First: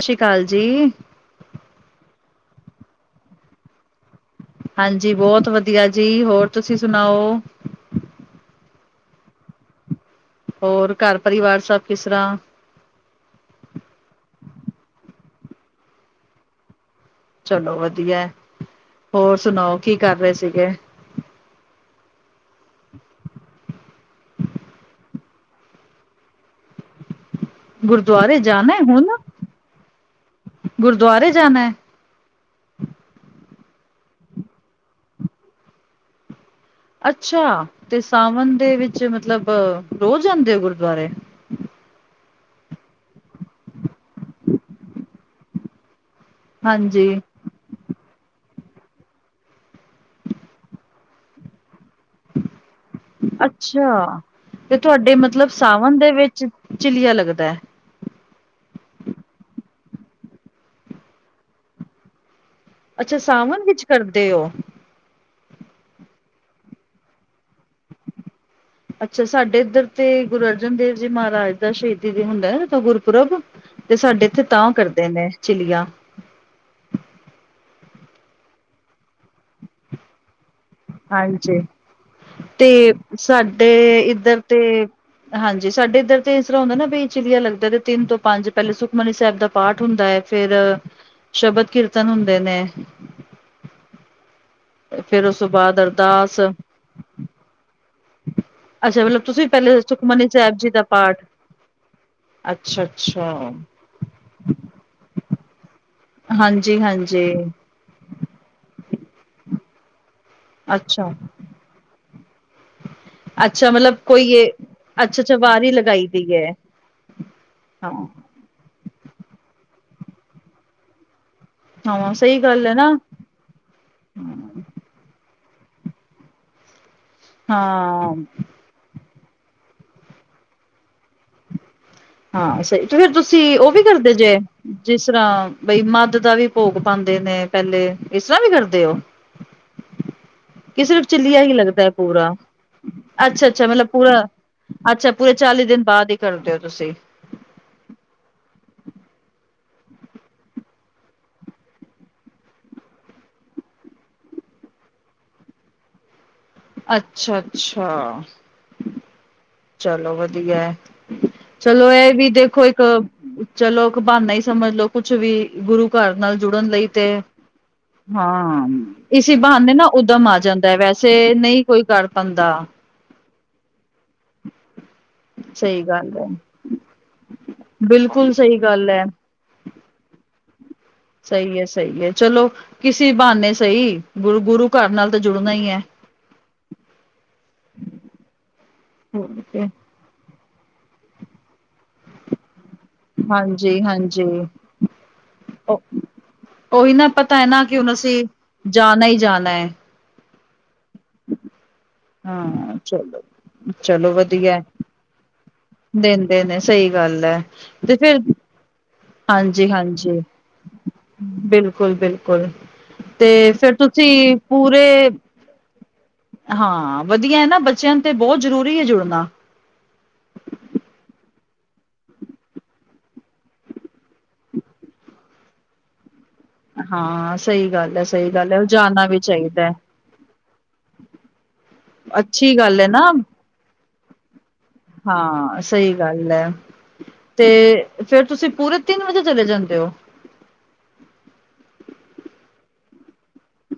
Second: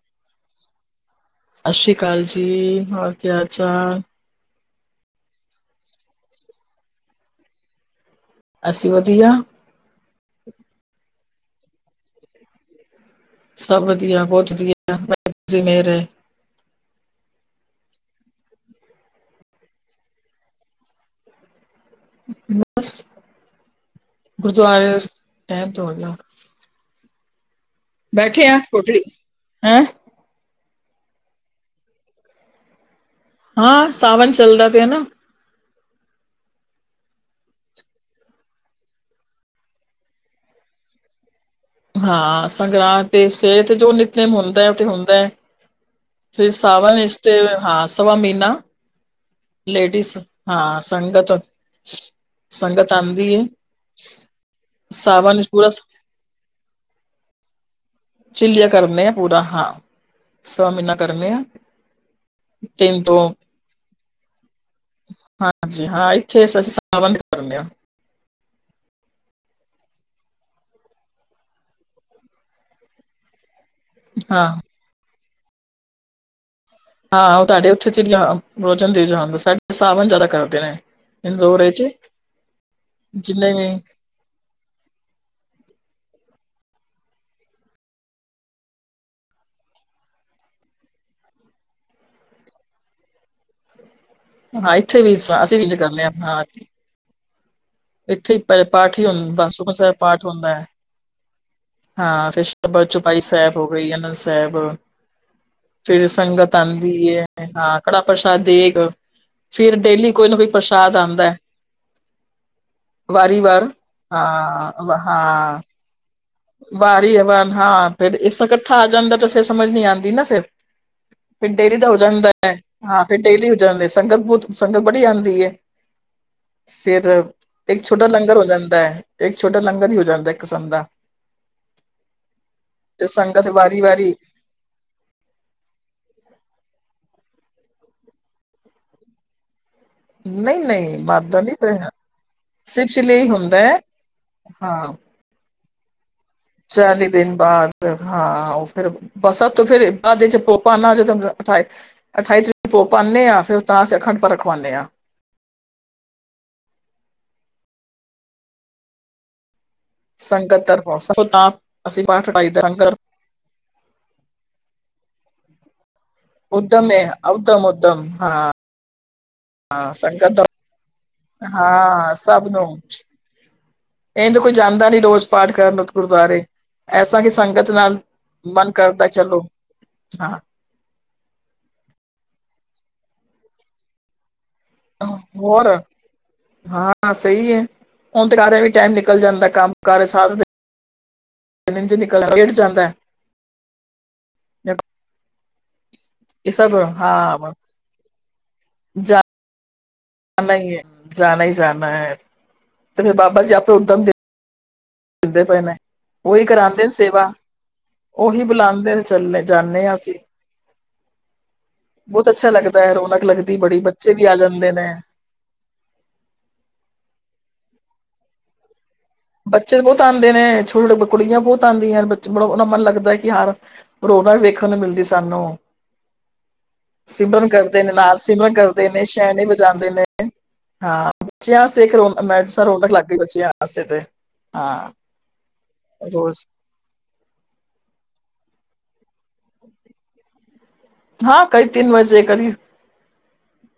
ਸਸ਼ੀਕਾਲ ਜੀ। ਸਾਸ਼ੀਕਾਲ ਜੀ, ਹੋਰ ਕੀ ਹਾਲ- ਚਾਲ? ਹਾਂਜੀ, ਬਹੁਤ ਵਧੀਆ ਜੀ। ਹੋਰ ਤੁਸੀਂ ਸੁਣਾਓ? ਅਸੀਂ ਵਧੀਆ। ਹੋਰ, ਘਰ ਪਰਿਵਾਰ ਸਭ ਕਿਸ ਤਰ੍ਹਾਂ? ਸਭ ਵਧੀਆ, ਬਹੁਤ ਵਧੀਆ, ਵਾਏਗੁਰੂ ਜੀ ਦੀ ਮੇਅਰ ਐ। ਚਲੋ ਵਦੀਐ, ਹੋਰ ਸੁਣਾਓ ਕੀ ਕਰ ਰਏ ਸੀਗੇ? ਬਸ, ਗੁਰਦੁਆਰੇ ਅਸਤੇ ਟੈਮ ਤਾਂ ਹੋਗਿਆ। ਗੁਰਦੁਆਰੇ ਆ ਜਾਨੈ ਕੋਠੜੀ ਹੁਨ, ਹੈਂ ਗੁਰਦੁਆਰੇ ਜਾਨੈ? ਹਾਂ, ਸਾਵਨ ਚੱਲਦਾ ਪਿਆ ਨਾ। ਅੱਛਾ, ਤੇ ਸਾਵਨ ਦੇ ਵਿੱਚ ਮਤਲਬ ਰੋਜ਼ ਜਾਂਦੇ ਓ ਗੁਰਦੁਆਰੇ? ਹਾਂ ਸੰਗਰਾਂਦ ਤੇ, ਸਵੇਰੇ ਤੇ ਜੋ ਨਿਤਨਮ ਹੁੰਦੈ ਓ ਤੇ ਹੁੰਦੈ। ਫੇਰ ਸਾਵਨ ਹਾਂਜੀ, ਏਚ ਤੇ ਹਾਂ ਸਵਾ ਮਈਨਾ, ਲੇਡੀਜ਼ ਹਾਂ ਸੰਗਤ ਸੰਗਤ ਆਂਦੀ ਏ, ਅੱਛਾ! ਤੇ ਤੁਆਡੇ ਸਾਵਨ ਮਤਲਬ ਵਿੱਚ ਪੂਰਾ ਸਾਵਨ ਦੇ ਵਿੱਚ ਚ ਚਿੱਲੀਆ ਲੱਗਦੈ? ਚਿੱਲੀਆਂ ਕਰਨੇ ਆ ਪੂਰਾ ਹਾਂ, ਸਵਾ ਮਈਨਾ ਕਰਨੇ ਆ। ਤਿੰਨ ਅੱਛਾ, ਤੋਂ ਸਾਵਨ ਵਿੱਚ ਕਰਦੇ ਓ। ਹਾਂਜੀ ਹਾਂ, ਇੱਥੇ ਅਸੀਂ ਸਾਵਨ ਨੂੰ ਕਰਨੇ ਆ। ਅੱਛਾ, ਸਾਡੇ ਇੱਧਰ ਤੇ ਗੁਰੂ ਅਰਜਨ ਦੇਵ ਜੀ ਮਹਾਰਾਜ ਦਾ ਸ਼ਹੀਦੀ ਵੀ ਹੁੰਦੈ ਤਾਂ ਗੁਰਪੁਰਬ ਤੇ ਸਾਡੇ ਇੱਥੇ ਹਾਂ ਤਾਂ ਕਰਦੇ ਨੇ ਚਿਲੀਆਂ। ਹਾਂ, ਤੁਆਡੇ ਉੱਥੇ ਚਿਲੀਆਂ ਓ ਗੁਰ ਅਰਜਨ ਦੇਵ ਜੀ ਹਾਂ, ਸਾਡੇ ਸਾਵਨ ਜਾਦਾ ਕਰਦੇ ਨੇ। ਹਾਂਜੀ, ਇੰਦੋਰ ਚ ਤੇ ਜਿੰਨੇ ਵੀ ਸਾਡੇ ਇੱਧਰ ਤੇ ਹਾਂਜੀ, ਸਾਡੇ ਇੱਧਰ ਤੇ ਇਸ ਤਰ੍ਹਾਂ ਹੁੰਦਾ ਨਾ ਬਈ ਚਿਲੀਆਂ ਲੱਗਦਾ ਤੇ ਤਿੰਨ ਤੋਂ ਪੰਜ ਪੈਲੇ ਸੁਖਮਨੀ ਸੈਬ ਦਾ ਪਾਠ ਹੁੰਦਾ ਏ ਫੇਰ ਸ਼ਬਦ ਕੀਰਤਨ ਹੁੰਦੇ ਨੇ, ਹਾਂ ਇੱਥੇ ਵੀ ਫਿਰ ਉਸ ਸਾ ਤੋਂ -ਅਸੀਂ ਵੀ ਇੰਜ ਬਾਅਦ ਕਰਨੇ ਆ, ਅਰਦਾਸ ਹਾਂ। ਇੱਥੇ ਈ ਪ -ਪਾਠ ਅੱਛਾ ਈ ਮਤਲਬ ਤੁਸੀਂ ਹੁੰਦਾ, ਸੁਕਮਨੀ ਪਹਿਲੇ ਸੈਬ ਪਾਠ ਸੁਖਮਨੀ ਹੁੰਦਾ ਸਾਹਿਬ ਐ। ਜੀ ਦਾ ਪਾਠ ਹਾਂ, ਫਿਰ ਅੱਛਾ ਸ਼ਬਦ, ਚੌਪਾਈ ਅੱਛਾ ਸੈਬ ਹੋ ਗਈ, ਅਨੰਦ ਸੈਬ। ਫੇਰ ਸੰਗਤ ਹਾਂਜੀ ਆਂਦੀ ਏ ਹਾਂਜੀ ਤੇ ਤਾਂ ਕੜਾ ਪ੍ਰਸ਼ਾਦ ਦੇਗ। ਫਿਰ ਡੇਲੀ ਕੋਈ ਨਾ ਕੋਈ ਪ੍ਰਸ਼ਾਦ ਅੱਛਾ ਆਦੈ, ਵਾਰੀ ਵਾਰ। ਅੱਛਾ ਮਤਲਬ ਕੋਈ ਇਹ ਹਾਂ- ਅੱਛਾ ਅੱਛਾ ਹਾਂ। ਵਾਰੀ ਲਗਾਈ ਦੀ ਹੈ ਵਾਰੀ ਵਾਰ ਹਾਂ ਫਿਰ ਇਸ ਤਾਂ ਕੱਠਾ ਆ ਜਾਂਦਾ ਤੇ ਫੇਰ ਸਮਝ ਨੀ ਆਦੀ ਨਾ ਫੇਰ। ਫਿਰ ਡੇਲੀ ਦਾ ਹੋ ਹਾਂ ਜਾਂਦੈ, ਸਹੀ ਗੱਲ ਹੈ ਨਾ ਹਾਂ ਫਿ ਡੇਲੀ ਹੋ ਜਾਂਦੈ ਸੰਗਤ ਬੋਤ, ਸੰਗਤ ਬੜੀ ਆਂਦੀ ਏ। ਫਿਰ ਏਕ ਛੋਟਾ ਹਾਂ ਲੰਗਰ ਹੋ ਜਾਂਦੈ, ਏਕ ਛੋਟਾ ਲੰਗਰ ਈ ਹੋ ਜਾਂਦੈ ਇੱਕ ਕਿਸਮ ਦਾ। ਹਾਂ ਸਹੀ। ਤੇ ਫੇਰ ਸੰਗਤ ਤੁਸੀਂ ਓ ਵਾਰੀ ਵੀ ਕਰਦੇ ਵਾਰੀ ਜੇ ਜਿਸ ਤਰ੍ਹਾਂ ਬਈ ਮੱਧ ਦਾ ਵੀ ਭੋਗ ਪਾਂਦੇ ਨੇ ਪੈਲੇ, ਇਸ ਤਰ੍ਹਾਂ ਵੀ ਕਰਦੇ ਓ? ਨਹੀਂ ਕੀ ਨਹੀਂ ਸਿਰਫ ਮਾਦਾ ਚਿੱੱਲੀਆ ਨੀ ਹੀ ਲੱਗਦੈ ਪੂਰਾ? ਸਿਰਫ ਚਲੇ ਹੀ ਅੱਛਾ ਹੁੰਦਾ ਅੱਛਾ, ਹੈ ਮਤਲਬ ਪੂਰਾ ਹਾਂ ਅੱਛਾ, ਪੂਰੇ ਚਾਲੀ ਦਿਨ ਬਾਦ ਈ ਕਰਦੇ ਓ ਤੁਸੀ। ਚਾਲੀ ਦਿਨ ਬਾਦ ਹਾਂ ਓਹ ਫਿਰ ਬਸਾ ਤੋਂ ਫਿਰ ਬਾਦ ਇਚ ਭੋਪ ਪਾਣ ਆ ਜੀ ਦੈ ਹੁੰਦੈ ਅਠਾਏ ਅਠਾਈ ਤਰੀ ਪੋ ਪਾਣੇ ਆਂ ਫਿਰ ਤਾਂ ਅਸੀਂ ਅਖੰਡ ਪਾਠ ਰਖਵਾਣੇ ਆਂ। ਅੱਛਾ, ਅੱਛਾ। ਚਲੋ ਸੰਗਤ ਵਧੀਐ। ਤਰਫੋਂ ਤਾਂ ਚਲੋ ਅਸੀਂ ਐਹ ਵੀ ਪਾਠ ਰਖਾਈ ਦਾ ਦੇਖੋ ਇੱਕ ਲੰਗਰ ਚਲੋ ਇੱਕ ਬਾਨਾ ਈ ਸਮਝ ਲੋ, ਕੁੱਛ ਵੀ ਗੁਰੂ ਘਰ ਨਾਲ ਜੁੜਨ ਲਈ ਤੇ, ਹਾਂ। ਇਸੀ ਬਹਾਣੇ ਨਾ ਹਾਂ ਉਦਮ ਸੰਗਤ ਆ ਦਾ ਜਾਂਦੈ। ਵੈਸੇ ਨਹੀਂ ਕੋਈ ਕਰ ਹਾਂ, ਸਭ ਪਾਉਂਦਾ ਨੂੰ। ਏੰਜ ਕੋਈ ਜਾਂਦਾ ਨੀ ਰੋਜ਼ ਪਾਠ ਕਰਨ ਸਹੀ ਓਥ ਗੱਲ ਹੈ, ਗੁਰਦੁਆਰੇ। ਐਸਾ ਕਿ ਸੰਗਤ ਨਾਲ ਬਿਲਕੁਲ ਸਹੀ ਮਨ ਗੱਲ ਹੈ। ਕਰਦੈ ਚੱਲੋ, ਹਾਂ। ਸਹੀ ਐ ਸਹੀ ਐ, ਚਲੋ ਕਿਸੀ ਬਹਾਨੇ ਸਹੀ। ਗੁਰੂ ਗੁਰੂ ਘਰ ਨਾਲ ਤੇ ਜੁੜਨਾ ਹੋਰ ਈ ਐ। ਹਾਂ ਸਹੀ ਏ, ਹੁਣ ਤੇ ਘਾਰ ਐਵੇ ਈ ਟਾਈਮ ਨਿਕਲ ਜਾਂਦੈ, ਕੰਮ ਕਾਰ ਸਾਰਾ ਦਿਨ ਇੰਜ ਨਿਕਲ ਗੇੜ ਜਾਂਦੈ। ਹਾਂਜੀ, ਹਾਂਜੀ। ਓਅ ਇਹ ਸਭ ਓਹੀ ਨਾ ਪਤਾ ਐ ਹਾਂ ਨਾ ਕਿ ਹੁਣ ਅਸੀਂ ਜਾਣਾ ਈ ਜਾਣੈ। ਅ ਨਹੀਂ ਏ, ਜਾਣਾ ਈ ਜਾਨਾ ਐ ਤੇ ਫੇਰ ਬਾਬਾ ਜੀ ਆਪੇ ਉਦਮ ਦੇ ਧੀਐ, ਦੇੰਦੇ ਉਹੀ ਨੇ ਸਹੀ ਗੱਲ ਐ ਤੇ ਫੇਰ ਬੁਲਾਂਦੇਣ ਹਾਂਜੀ, ਹਾਂਜੀ। ਬਹੁਤ ਬਿਲਕੁਲ-ਬਿਲਕੁਲ ਅੱਛਾ ਲੱਗਦਾ ਹੈ ਰੌਣਕ ਤੇ ਲੱਗਦੀ ਫੇਰ ਬੜੀ ਬੱਚੇ ਵੀ ਆ ਤੁਸੀਂ ਜਾਂਦੇ ਨੇ ਪੂਰੇ ਹਾਂ, ਵਧੀਆ ਐ ਨਾ ਬੱਚਿਆਂਣ ਤੇ ਬੌਤ ਜ਼ਰੂਰੀ ਏ ਜੁੜਨਾ। ਬੱਚੇ ਤੇ ਬੌਤ ਆਂਦੇ ਨੇ ਛੋਟੇ-ਛੋਟੇ ਕੁੜੀਆਂ ਬੌਤ ਆੰਦੀਆਂ ਨੇ ਬੜਾ ਓਹਨਾ ਮਨ ਲੱਗਦਾ ਐ ਕਿ ਹਾਰ ਰੋਣਕ ਵੇਖਣ ਨੂੰ ਮਿਲਦੀ ਸਾਨੂੰ। [inaudible] ਹਾਂ ਸਿਮਰਨ ਸਹੀ ਕਰਦੇ ਨੇ ਗੱਲ ਹੈ ਨਾਲ, ਸਹੀ ਗੱਲ ਸਿਮਰਨ ਹੈ ਉਹ ਕਰਦੇ ਨੇ ਜਾਣਾ ਵੀ ਛੈਣੇ ਚਾਹੀਦਾ ਹੈ ਵਜਾਂਦੇ ਨੇ। ਹਾਂ, ਬੱਚਿਆਂ ਆਸਤੇ ਇਕ ਰੋਣ ਮੈ ਅੱਛੀ ਸਰ ਗੱਲ ਹੈ ਰੌਣਕ ਨਾ ਲੱਗ ਗਈ ਬੱਚਿਆਂ ਆਸਤੇ ਤੇ। ਹਾਂ ਹਾਂ, ਸਹੀ ਗੱਲ ਰੋਜ਼ ਐ। ਤੇ ਫੇਰ ਤੁਸੀਂ ਪੂਰੇ ਤਿੰਨ ਵਜੇ ਚਲੇ ਜਾਂਦੇ ਓ? ਹਾਂ, ਕਈ ਤਿੰਨ ਵਜੇ ਕਦੀ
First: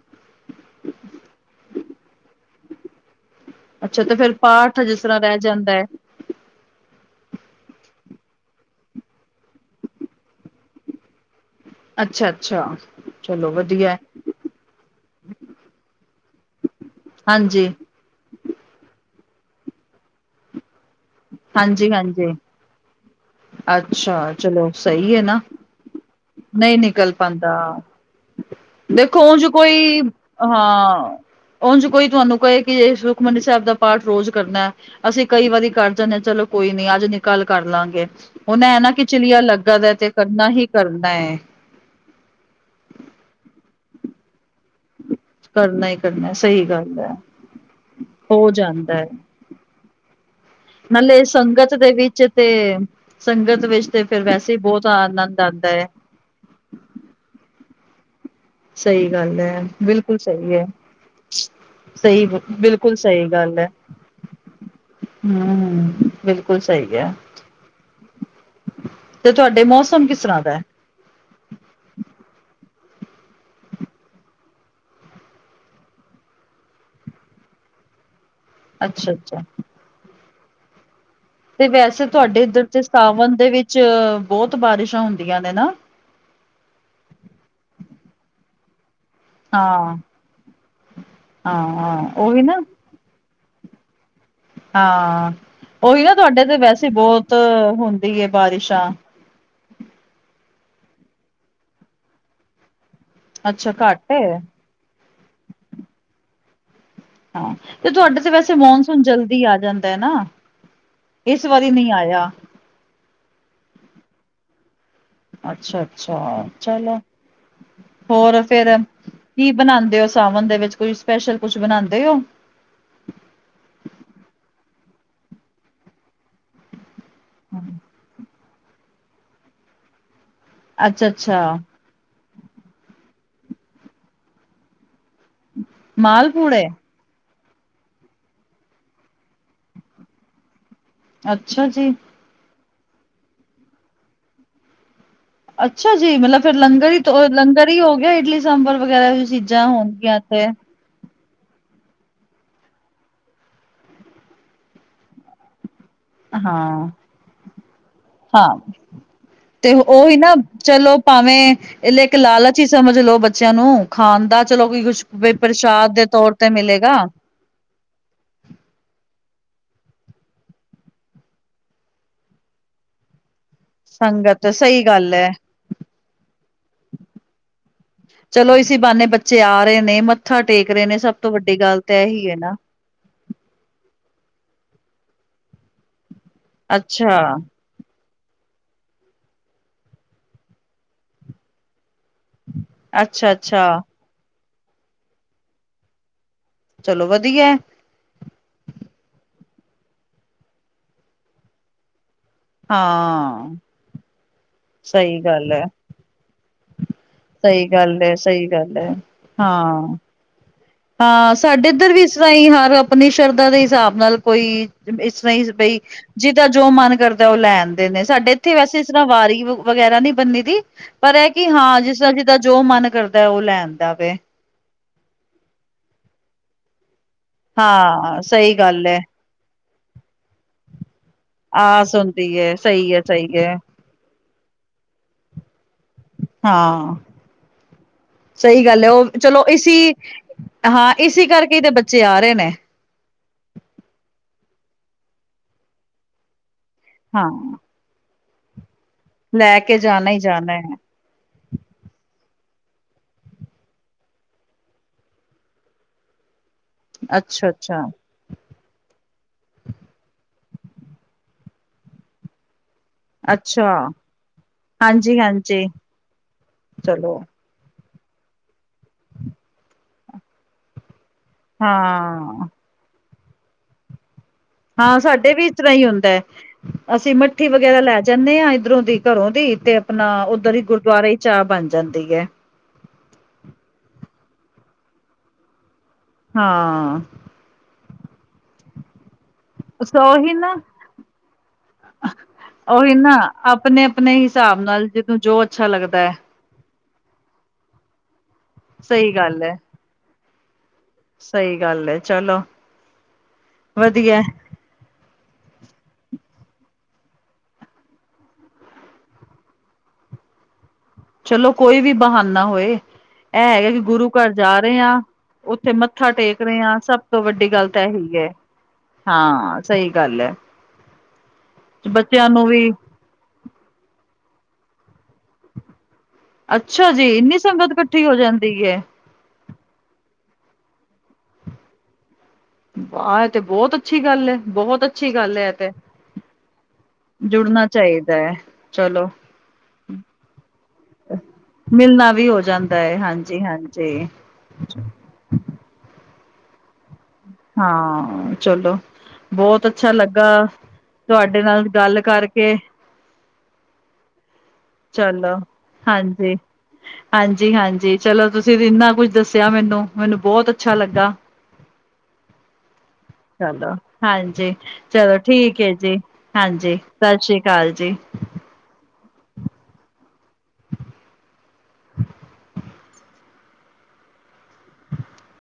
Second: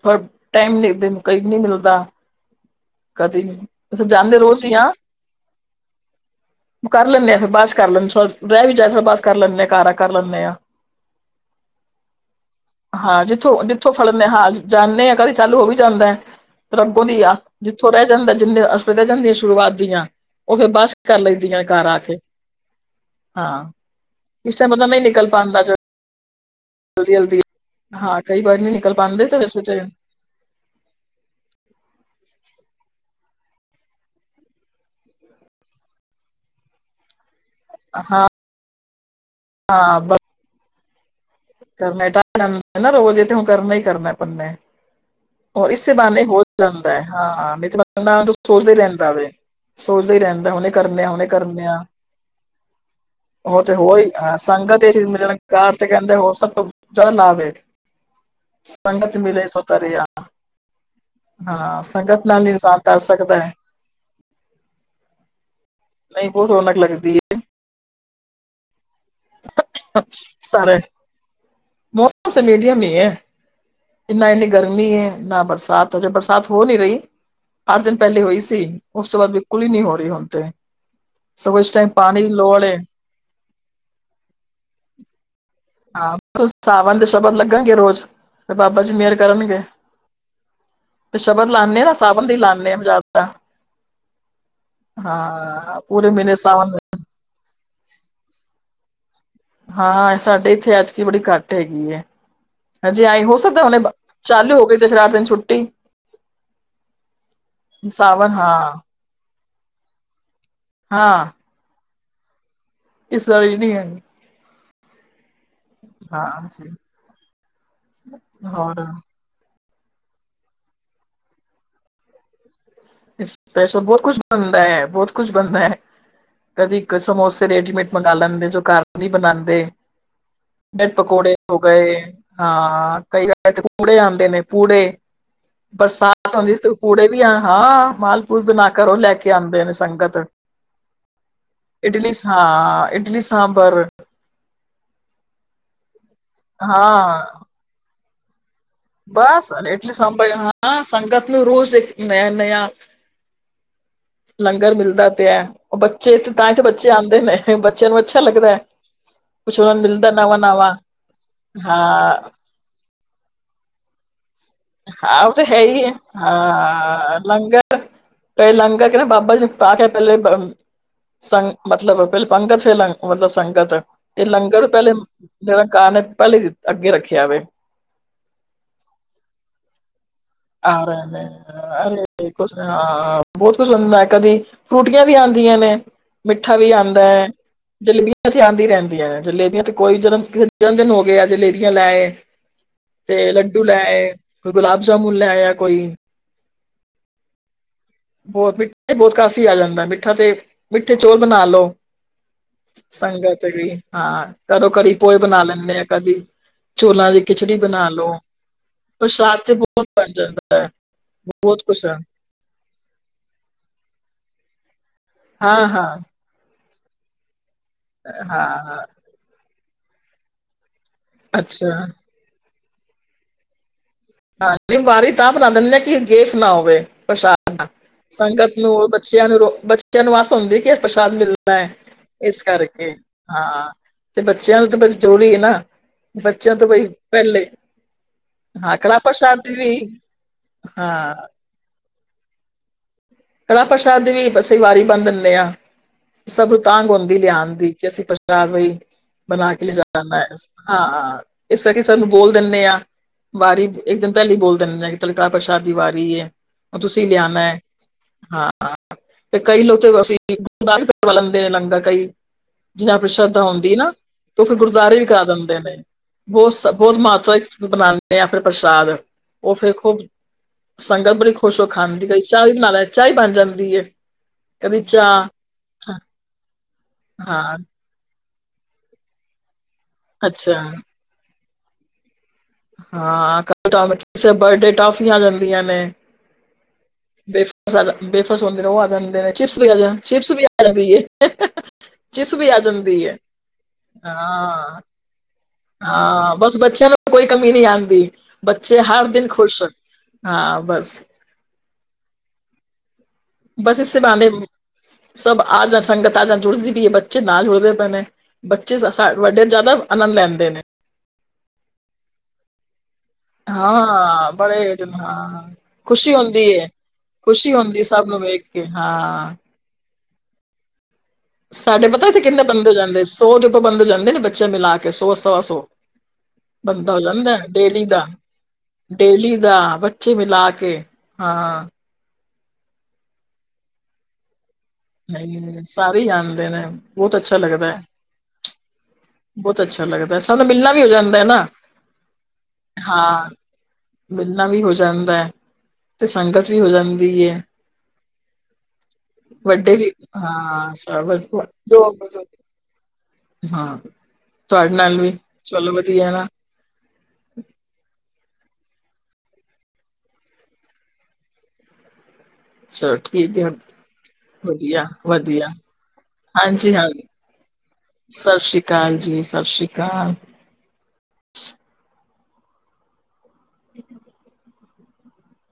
ਪਰ ਟਾਈਮ ਲੇਖਦੇਣ ਕਈ ਨੀ ਮਿਲਦਾ। ਕਦੀ ਨੀ। ਅੱਛਾ ਤੇ ਫੇਰ ਪਾਠ ਜਿਸ ਤਰ੍ਹਾਂ ਰੈਹ ਜਾਂਦੈ। ਕਰ ਲੈਂਣੇ ਆਂ, ਫਿਰ ਬਾਦ ਚ ਕਰ ਲੈਂਣ ਥੋੜ ਰੈਹ ਵੀ ਜਾਏ ਥੋੜਾ ਬਾਦ ਚ ਕਰ ਲੈਣੇ ਆਂ ਕਾਰ ਆ ਕਰ ਲੈਣੇ ਆਂ। ਅੱਛਾ ਅੱਛਾ, ਚਲੋ ਵਧੀਐ। ਮੈਂ ਹਾਲ ਜਾਂਣੇ ਆ ਕਦੀ ਚਾਲੂ ਹੋ ਵੀ ਜਾਂਦੈ। ਫੇਰ ਅਗੋਂ ਦੀ ਆ। ਹਾਂਜੀ ਥੋਂ ਰੈਹ ਜਾਂਦੈ ਜਿੰਨੇ ਅਸ਼ਟਪਦੀਆ ਰੈ ਜਾਂਦੀਐਂ ਸ਼ੁਰੂਆਤ ਦੀਆਂ, ਓਹ ਫੇਰ ਬੱਸ ਕਰ ਲਈਦੀਐਂ ਘਰ ਹਾਂਜੀ ਆ ਕੇ। ਹਾਂਜੀ ਹਾਂ ਅੱਛਾ, ਇਸ ਚਲੋ ਟਾਈਮ ਪਤਾ ਨਹੀਂ ਸਹੀ ਏ ਨਿਕਲ ਨਾ। ਪਾਉਂਦਾ ਨਹੀਂ ਨਿਕਲ ਜਲਦੀ ਜਲਦੀ ਪਾੰਦਾ। ਹਾਂ ਕਈ ਵਾਰ ਨਹੀਂ ਨਿਕਲ ਦੇਖੋ ਪਾਉਂਦੇ ਤੇ ਓੰਝ ਵੈਸੇ ਤੇ ਕੋਈ ਹਾਂ ਅ ਹਾਂ। ਓੰਝ ਕੋਈ ਤੁਆਨੂੰ ਕਏ ਕਿ ਸੁਖਮਨੀ ਸੈਬ ਦਾ ਪਾਠ ਰੋਜ਼ ਕਰਨੈ, ਅਸੀਂ ਕਈ ਵਾਰੀ ਕਰ ਜਣੈ ਚਲੋ ਕੋਈ ਨੀ ਅੱਜ ਨੀ ਕਲ ਕਰ ਲਾਂਗੇ। ਹੋਣ ਐਹ ਨਾ ਕਿ ਚਲੀਆ ਲੱਗਾ ਦਾ ਹਾਂ ਤੇ ਕਰਨਾ ਹੀ ਕਰਨਾ ਐ। ਬਸ ਕਰਨਾ ਤੇ ਓਹ ਕਰਨਾ ਹੀ ਕਰਨਾ ਬੰਦੇ ਨੇ। ਹੋਰ ਕਰਨਾ ਇਸੇ ਹੀ ਬਾਨੇ ਕਰਨਾ ਹੋ ਸਹੀ ਜਾਂਦਾ ਗੱਲ ਹੈ, ਹਾਂ, ਹਾਂ ਨਹੀਂ ਹੋ ਸੋਚਦੇ ਜਾਂਦਾ ਹੈ ਰਹਿੰਦਾ ਵੇ। ਸੋਚਦਾ ਹੀ ਰਹਿੰਦਾ ਹੁੰਨੇ ਕਰਨੇਿਆ ਨਾਲੇ ਹੁੰਨੇ ਕਰਨੇ ਸੰਗਤ ਆ ਦੇ ਵਿੱਚ ਤੇ ਉਹ ਸੰਗਤ ਤੇ ਵਿੱਚ ਹੋ ਹੀ ਫਿਰ ਹਾਂ ਵੈਸੇ ਹੀ ਸੰਗਤ ਬਹੁਤ ਇਹ ਚ ਮਿਲ ਜਾ ਆਨੰਦ ਆਉਂਦਾ ਕਾਰ ਤੇ ਹੈ ਕਹਿੰਦੇ, ਹੋਰ ਸਭ ਤੋਂ ਜ਼ਿਆਦਾ ਲਾਭ ਐ। ਸਹੀ ਗੱਲ ਹੈ, ਬਿਲਕੁਲ ਸਹੀ ਹੈ। ਹਾਂ ਸੰਗਤ ਸਹੀ ਨਾਲ ਇਨਸਾਨ ਬਿਲਕੁਲ ਤਰ ਸਹੀ ਸਕਦਾ ਗੱਲ ਹੈ। ਹਮ ਨਹੀਂ ਬਹੁਤ ਬਿਲਕੁਲ ਰੌਣਕ ਸਹੀ ਕਿਯਾ ਹੈ। ਲੱਗਦੀ ਤੇ ਤੁਹਾਡੇ ਮੌਸਮ ਕਿਸ ਤਰ੍ਹਾਂ ਦਾ ਏ? ਮੋਸਮ ਮੀਡੀਅਮ ਹੀ ਹੈ। ਨਾ ਇੰਨੀ ਗਰਮੀ ਹੈ, ਨਾ ਬਰਸਾਤ ਅਜੇ ਬਰਸਾਤ ਹੋ ਨੀ ਰਹੀ ਅੱਠ ਦਿਨ ਪਹਿਲੇ ਹੋਈ ਸੀ। ਉਸ ਅੱਛਾ ਤੋਂ ਬਾਅਦ ਅੱਛਾ ਬਿਲਕੁਲ ਹੀ ਨੀ ਹੋ ਰਹੀ ਹੁਣ ਤੇ। ਸਗੋਂ ਤੇ ਇਸ ਟਾਈਮ ਵੈਸੇ ਪਾਣੀ ਦੀ ਤੁਹਾਡੇ ਲੋੜ ਇੱਧਰ ਏ ਦੇ ਸਾਵਨ ਦੇ ਵਿੱਚ ਬਹੁਤ ਬਾਰਿਸ਼ਾਂ ਹੁੰਦੀਆਂ ਨੇ ਨਾ। ਹਾਂ ਸਾਵਣ ਦੇ ਸ਼ਬਦ ਲੱਗਣਗੇ ਰੋਜ਼, ਤੇ ਬਾਬਾ ਜੀ ਮੇਰ ਕਰਨਗੇ, ਹਾਂ, ਤੇ ਸ਼ਬਦ ਹਾਂ, ਲਾਣੇ ਹਾ ਨਾ ਹਾਂ ਸਾਵਣ ਦੀ ਉਹੀ ਨਾ ਲਾਦੇ ਹਾਂ ਜ਼ਿਆ ਆ। ਹਾਂ, ਉਹੀ ਨਾ ਤੁਹਾਡੇ ਤੇ ਸਾਵਣ ਵੈਸੇ ਬਹੁਤ ਹੁੰਦੀ ਹੈ ਬਾਰਿਸ਼ਾਂ। ਹਾਂ ਸਾਡੇ ਇੱਥੇ ਅਜਕੀ ਬੜੀ ਘੱਟ ਹੈਗੀ ਹੈ। ਹਾਂਜੀ ਆਏ ਹੋ ਸਕਦਾ ਅੱਛਾ ਹੁਣੇ ਘੱਟ ਏ। ਚਾਲੂ ਹੋ ਗਏ ਤੇ ਫੇਰ ਆਠ ਦਿਨ ਛੁੱਟੀ। ਹਾਂ ਤੇ ਤੁਹਾਡੇ ਤੇ ਸਾਵਨ ਵੈਸੇ ਹਾਂ ਮੌਨਸੂਨ ਜਲਦੀ ਆ ਜਾਂਦਾ ਹੈ ਨਾ। ਹਾਂ। ਇਸ ਵਾਰੀ ਨਹੀਂ ਆਇਆ। ਇਸ ਵਾਰੀ ਵੀ ਨਹੀਂ ਆਇਆ। ਅੱਛਾ, ਅੱਛਾ ਹਾਂਜੀ ਚਲੋ ਹੋਰ ਫੇਰ? ਕੀ ਬਣਾਉਂਦੇ ਹੋ ਸਾਵਣ ਦੇ ਵਿੱਚ ਕੋਈ ਸਪੈਸ਼ਲ ਕੁਛ ਬਣਾਉਂਦੇ ਹੋ? ਸਪੈਸ਼ਲ ਬਹੁਤ ਕੁਛ ਬਣਦਾ ਹੈ, ਬਹੁਤ ਕੁਛ ਬਣਦਾ ਹੈ। ਕਦੀ ਇੱਕ ਸਮੋਸੇ ਰੈਡੀਮੇਡ ਮੰਗਵਾ ਲੈਂਦੇ ਜੋ ਘਰ ਨਹੀਂ ਬਣਾਉਂਦੇ। ਬਰੈਡ ਅੱਛਾ, ਪਕੌੜੇ ਅੱਛਾ ਹੋ ਗਏ, ਹਾਂ ਕਈ ਵਾਰ ਪੂੜੇ ਆਉਂਦੇ ਨੇ ਪੂੜੇ ਬਰਸਾਤ ਹੁੰਂਦੀ ਤੇ ਪੂੜੇ ਵੀ ਆ ਹਾਂ ਮਾਲ ਪੂਲ ਬਣਾ ਕਰ ਉਹ ਲੈ ਕੇ ਆਉਂਦੇ ਨੇ ਸੰਗਤ? ਅੱਛਾ ਜੀ। ਇਡਲੀ ਹਾਂ ਇਡਲੀ ਸਾਂਬਰ। ਅੱਛਾ ਜੀ, ਮਤਲਬ ਫੇਰ ਲੰਗਰ ਹੀ ਹਾਂ ਲੰਗਰ ਹੀ ਹੋ ਗਿਆ ਇਡਲੀ ਸਾਂਬਰ। ਔਰ ਵਗੈਰਾ ਵੀ ਬਸ ਚੀਜ਼ਾਂ ਇਟਲੀ ਹੋਣਗਆਂ ਸਾਂਬਰ ਇੱਥੇ। ਹਾਂ ਸੰਗਤ ਨੂੰ ਰੋਜ਼ ਇੱਕ ਨਯਾ, ਨਯਾ ਲੰਗਰ ਮਿਲਦਾ ਪਿਆ। ਉਹ ਬੱਚੇ ਇੱਥੇ ਤਾਂ ਹੀ ਤੇ ਹਾਂ। ਬੱਚੇ ਆਉਂਦੇ ਨੇ ਬੱਚਿਆਂ ਨੂੰ ਅੱਛਾ ਲੱਗਦਾ ਹੈ। ਹਾਂ, ਕੁਛ ਤੇ ਉਹਨਾਂ ਨੂੰ ਮਿਲਦਾ ਉਹੀ ਨਾ ਨਵਾਂ ਨਵਾਂ ਚਲੋ ਭਾਵੇਂ ਇੱਕ ਹਾਂ ਲਾਲਚ ਹੀ ਸਮਝ ਲੋਓ ਬੱਚਿਆਂ ਨੂੰ ਖਾਣ ਦਾ ਚਲੋ ਕੋਈ ਭਈ ਕੁਛ ਹਾਂ ਉਹ ਤਾਂ ਹੈ ਪ੍ਰਸ਼ਾਦ ਦੇ ਤੌਰ ਤੇ ਮਿਲੇਗਾ ਅ ਕਈ ਲੰਗਰ ਕਹਿੰਦਾ ਬਾਬਾ ਜੀ ਖਾ ਗਿਆ ਪਹਿਲੇ ਅ ਸੰ ਮਤਲਬ ਪਹਿਲੇ ਪੰਗਤ ਫੇਰ ਲੰਗ ਮਤਲਬ ਸੰ ੰਗਤ ਤੇ ਸੰਗਤ ਲੰਗਰ ਸਹੀ ਪਹਿਲੇ ਗੱਲ ਐ। ਇਹਦਾ ਕਾਰਣ ਪਹਿਲੇ ਅੱਗੇ ਰੱਖਿਆ ਵੇ। ਚਲੋ ਇਸੀ ਬਹਾਨੇ ਬੱਚੇ ਆ ਰਹੇ ਨੇ, ਮੱਥਾ ਟੇਕ ਰਹੇ ਨੇ, ਸਭ ਤੋਂ ਵੱਡੀ ਗੱਲ ਤਾਂ ਇਹੀ ਅਰੇ ਹੈ ਕੁਛ ਨਾ। ਹਾਂ ਬਹੁਤ ਕੁਝ ਹੁੰਦਾ ਹੈ ਕਦੀ ਫਰੂਟੀਆਂ ਵੀ ਆੰਦੀਆਂ ਨੇ, ਮਿੱਠਾ ਵੀ ਆੰਦਾ ਹੈ ਅੱਛਾ, ਜਲੇਬੀਆਂ ਇੱਥੇ ਆੰਦੀ ਰਹਿੰਦੀਆਂ ਨੇ ਜਲੇਬੀਆਂ ਤੇ ਕੋਈ ਜਨਮ ਕਿਸੇ ਜਨਮ ਦਿਨ ਹੋ ਗਿਆ ਆ ਜਲੇਬੀਆਂ ਲੈ ਆਏ ਹਮ [inaudible] ਤੇ ਲੱਡੂ ਲੈ ਆਏ, ਕੋਈ ਗੁਲਾਬ ਜਾਮੁਨ ਲੈ ਆਇਆ ਕੋਈ ਚੱਲੋ ਵਧਿਆ। ਬੋਤ ਮਿੱਠੇ ਬੋਤ ਕਾਫੀ ਆ ਜਾਂਦਾ, ਮਿੱਠਾ ਤੇ ਮਿੱਠੇ ਚੋਲ ਬਣਾ ਲੋ। ਸੰਗਤ ਹਾਂ। ਵੀ ਹਾਂ ਘਰੋਂ ਘਰੀਂ ਪੋਏ ਸਹੀ ਬਣਾ ਗੱਲ ਐ, ਲੈਂਣੇ ਆ ਕਦੀ। ਚੋਲਾਂ ਦੀ ਖਿਚੜੀ ਸਹੀ ਬਣਾ ਗੱਲ ਲੋ, ਐ, ਸਹੀ ਗੱਲ ਐ ਪ੍ਰਸ਼ਾਦ ਤੇ ਬੋਤ ਹਾਂ। ਬਣ ਜਾਂਦਾ। ਹੈ ਹਾਂ ਬਹੁਤ ਸਾਡੇ ਕੁਛ ਏਧਰ ਹਾਂ ਵੀ ਇਸਰ੍ਹਾਂ ਈ ਹਰ ਆਪਣੀ ਸ਼ਰਧਾ ਦੇ ਹਿਸਾਬ ਨਾਲ ਕੋਈ ਇਸਰ੍ਹਾਂ ਈ ਹਾਂ ਬਈ ਜਿਦਾਂ ਜੋ ਮਨ ਕਰਦਾ ਓ ਲੈ ਆਂਦੇ ਨੇ ਸਾਡੇ ਹਾਂ ਏਥੇ ਹਾਂ ਵੈਸੇ ਇਸਰ੍ਹਾਂ ਵਾਰੀ ਵਗੈਰਾ ਨੀ ਬੰਨੀ ਦੀ। ਪਰ ਐ ਕੀ ਹਾਂ ਅੱਛਾ ਜਿਸਦਾ ਜਿੱਦਾਂ ਜੋ ਮਨ ਕਰਦਾ ਓ ਲੈਂਦਾ ਵੇ। ਹਾਂ ਬਾਰੀ ਤਾਂ ਬਣਾ ਦਿੰਨੇ ਕੀ ਗੇਫ ਨਾ ਹੋਵੇ ਪ੍ਰਸ਼ਾਦ। ਹ ਹਾਂ ਸਹੀ ਸੰਗਤ ਗੱਲ ਨੂੰ, ਏ ਬੱਚਿਆਂ ਨੂੰ, ਬੱਚਿਆਂ ਨੂੰ ਆਸ ਹੁੰਦੀ ਕੀ ਪ੍ਰਸ਼ਾਦ ਮਿਲਦ ਮਿਲਦਾ ਏ ਆਸ ਹੁੰਦੀ ਏਸ ਏ ਕਰਕੇ, ਸਹੀ ਏ ਸਹੀ ਏ ਹਾਂ ਤੇ ਬੱਚਿਆਂ ਨੂੰ ਤੇ ਫੇਰ ਜਰੂੂਰੀ ਏ ਨਾ। ਬੱਚਿਆਂ ਤੋਂ ਬਈ ਹਾਂ ਪੈਲੇ, ਸਹੀ ਹਾਂ ਗੱਲ ਏ ਕੜਾ ਉਹ ਚਲੋ ਸ਼ਾਦ ਵੀ, ਹਾਂ। ਇਸ ਕਰਕੇ ਈ ਤੇ ਬੱਚੇ ਆ ਰਏ ਨੇ। ਕੜਾ ਪ੍ਰਸ਼ਾਦ ਦੀ ਵੀ ਬਸੀਂ ਵਾਰੀ ਬੰਨ ਦਿੰਨੇ ਆਂ, ਸਭ ਨੂੰ ਤਾਂਘ ਹੁੰਦੀ ਹਾਂ ਲਿਆਣ ਦੀ। ਕੀ ਅਸੀਂ ਪ੍ਰਸ਼ਾਦ ਵਈ ਬਣਾ ਕੇ ਲੈ ਜਾਣਾ ਐ। ਆ ਹਾਂ ਇਸ ਕਰਕੇ ਸਾਨੂੰ ਬੋਲ ਦਿੰਦੇ ਆਂ, ਵਾਰੀ ਇੱਕ ਦਿਨ ਪੈਲੇ ਈ ਬੋਲ ਦਿੰਨੇ ਆਂ ਕੱਲ ਕੜਾ ਪ੍ਰਸ਼ਾਦ ਦੀ ਵਾਰੀ ਏ। ਓ ਤੁਸੀਂ ਲਿਆਣਾ ਅੱਛਾ ਐ। ਅੱਛਾ ਹਾਂ ਤੇ ਕਈ ਲੋਕ ਅਸੀਂ ਕਰਵਾ ਲੈਂਦੇ ਨੇ ਲੰਗਰ ਕਈ ਜਿਨਾਂ ਦੀ ਆਪਣੀ ਸ਼ਰਧਾ ਅੱਛਾ ਹੁੰਦੀ ਨਾ ਤੇ ਓ ਫਿਰ ਗੁਰਦਵਾਰੇ ਵੀ ਹਾਂਜੀ ਕਰ ਦਿੰਦੇ ਹਾਂਜੀ ਨੇ। ਬੋਤ ਸਭ ਬੋਤ ਚਲੋ ਮਾਤਰਾ ਵਿੱਚ ਬਣਾਂਦੇ ਜਾਂ ਫਿਰ ਪ੍ਰਸ਼ਾਦ ਓ ਫੇਰ ਖੂਬ ਸੰਗਤ ਬੜੀ ਖੁਸ਼ ਹੋ ਖਾਂਦੀ, ਕਦੀ ਹਾਂ ਚਾਅ ਵੀ ਬਣਾ ਲੈ ਚਾਅ ਈ ਬਣ ਜਾਂਦੀ ਏ। ਕਦੀ ਹਾਂ ਚਾਹ ਸਾਡੇ ਵੀ ਇਸ ਤਰ੍ਹਾਂ ਈ ਹੁੰਦਾ ਐ, ਅਸੀਂ ਮੱਠੀ ਹਾਂ ਵਗੈਰਾ ਲੈ ਜਾਂਨੇ ਆਂ ਏਧਰੋਂ ਦੀ ਘਰੋਂ ਦੀ ਤੇ ਆਪਣਾ ਅੱਛਾ ਉੱਧਰ ਈ ਗੁਰਦਵਾਰੇ ਈ ਚਾਅ ਬਣ ਜਾਂਦੀ ਐ। ਹਾਂ ਕਦੇ ਕਿਸੇ ਦਾ ਬਰਡੇ ਟੋਫੀਆਂ ਆ ਜਾਂਦੀਆਂ ਨੇ। ਹਾਂ। ਬੇਫਰਸ ਆ ਬੇਫਰਸ ਹੁੰਦੇ ਨੇ ਓ ਆ ਜਾਂਦੇ ਨੇ, ਚਿਪਸ ਆ ਚਿਪਸ ਵੀ ਆ ਜਾਂਦੀ ਏ। ਚਿਪਸ ਵੀ ਆ ਓਈ ਜਾਂਦੀ ਨਾ ਏ ਆਪਣੇ ਆਪਣੇ ਹਿਸਾਬ ਹਾਂ ਨਾਲ ਜਿਨੂੰ ਜੋ ਅੱਛਾ ਲੱਗਦਾ ਹੈ ਹਾਂ ਬਸ ਬੱਚਿਆਂ ਨੂੰ ਕੋਈ ਕਮੀ ਨੀ ਆਂਦੀ, ਬੱਚੇ ਹਰ ਸਹੀ ਦਿਨ ਖ਼ੁਸ਼। ਹਾਂ ਬੱਸ। ਸਈ ਗੱਲ ਏ, ਚਲੋ ਬਸ ਇਸੇ ਵਧੀਆ। ਬਹਾਨੇ ਸਭ ਆ ਜਾ, ਸੰਗਤ ਆ ਜਾ ਜੁੜਦੀ ਪਈ ਏ, ਬੱਚੇ ਨਾਲ ਜੁੜਦੇ ਪਏ ਨੇ। ਬੱਚੇ ਸ਼ਸ ਵੱਡੇ ਜਾਦਾ ਆਨੰਦ ਲੈਂਦੇ ਨੇ। ਚਲੋ ਕੋਈ ਵੀ ਬਹਾਨਾ ਹੋਏ। ਐ ਹੈ ਗਾ ਕੀ ਗੁਰੂ ਹਾਂ ਘਰ ਜਾ ਬੜੇ ਰੇ ਆਂ, ਹਾਂ ਉੱਥੇ ਮੱਥਾ ਖੁਸ਼ੀ ਹੁੰਦੀ ਟੇਕ ਰੇ ਏ ਆਂ ਸਭ ਤੋਂ ਵੱਡੀ ਖੁਸ਼ੀ ਗੱਲ ਤਾਂ ਹੁੰਦੀ ਸਭ ਐਹੀ ਨੂੰ ਹੈ। ਵੇਖ ਕੇ ਹਾਂ। ਸਈ ਗੱਲ ਐ। ਸਾਡੇ ਪਤਾ ਏਥੇ ਕਿੰਨੇ ਵੀ ਬੰਦੇ ਜਾਂਦੇ, ਸੌ ਜਪ ਬੰਦੇ ਜਾਂਦੇ ਨੇ ਬੱਚੇ ਮਿਲਾ ਕੇ ਸੌ ਸਵਾ ਸੌ। ਅੱਛਾ ਬੰਦਾ ਹੋ ਜੀ ਜਾਂਦਾ ਏਨੀ ਸੰਗਤ ਡੇਲੀ ਕੱਠੀ ਦਾ ਹੋ ਜਾਂਦੀ ਐ। ਡੇਲੀ ਦਾ, ਬੱਚੇ ਮਿਲਾ ਕੇ ਹਾਂ। ਵਾਹ ਏ ਤੇ ਬੋਤ ਅੱਛੀ ਗੱਲ ਏ ਬੋਤ ਅ ਨਈ ਸਾਰੇ ਈ ਆਂਦੇ ਨੇ, ਬੋਤ ਅੱਛਾ ਲੱਗਦਾ ਐ। ਐ ਚਲੋ। ਬੋਤ ਅੱਛਾ ਲੱਗਦਾ, ਸਾਡਾ ਮਿਲਣਾ ਵੀ ਹੋ ਜਾਂਦਾ ਨਾ। ਮਿਲਣਾ ਵੀ ਹੋ ਜਾਂਦਾ ਐ, ਹਾਂ ਹਾਂਜੀ ਹਾਂਜੀ। ਮਿਲਣਾ ਵੀ ਹੋ ਜਾਂਦਾ ਹੈ। ਤੇ ਸੰਗਤ ਵੀ ਹੋ ਜਾਂਦੀ ਐ। ਹਾਂ ਚਲੋ ਬਹੁਤ ਵੱਡੇ ਵੀ ਅੱਛਾ ਲੱਗਾ ਹਾਂ ਸਭ ਤੁਹਾਡੇ ਇਕੋ ਨਾਲ ਦੋ ਗੱਲ ਕਰਕੇ [unintelligible] ਹਾਂ ਤੁਹਾਡੇ ਨਾਲ ਵੀ ਚਲੋ ਵਧੀਆ ਨਾ ਹਾਂਜੀ ਹਾਂਜੀ ਹਾਂਜੀ ਚਲੋ ਤੁਸੀਂ ਇੰਨਾ ਕੁਝ ਦੱਸਿਆ ਮੈਨੂੰ ਮੈਨੂੰ ਬਹੁਤ ਅੱਛਾ ਲੱਗਾ ਚਲੋ ਠੀਕ ਆ ਚਲੋ ਹਾਂਜੀ ਵਧੀਆ ਚਲੋ ਵਧੀਆ ਠੀਕ ਹੈ ਜੀ ਹਾਂਜੀ ਹਾਂ ਸਤਿ ਸ੍ਰੀ ਅਕਾਲ ਜੀ ਸਤਿ ਸ਼੍ਰੀ ਅਕਾਲ ਜੀ ਸਤਿ ਸ਼੍ਰੀ ਅਕਾਲ [inaudible]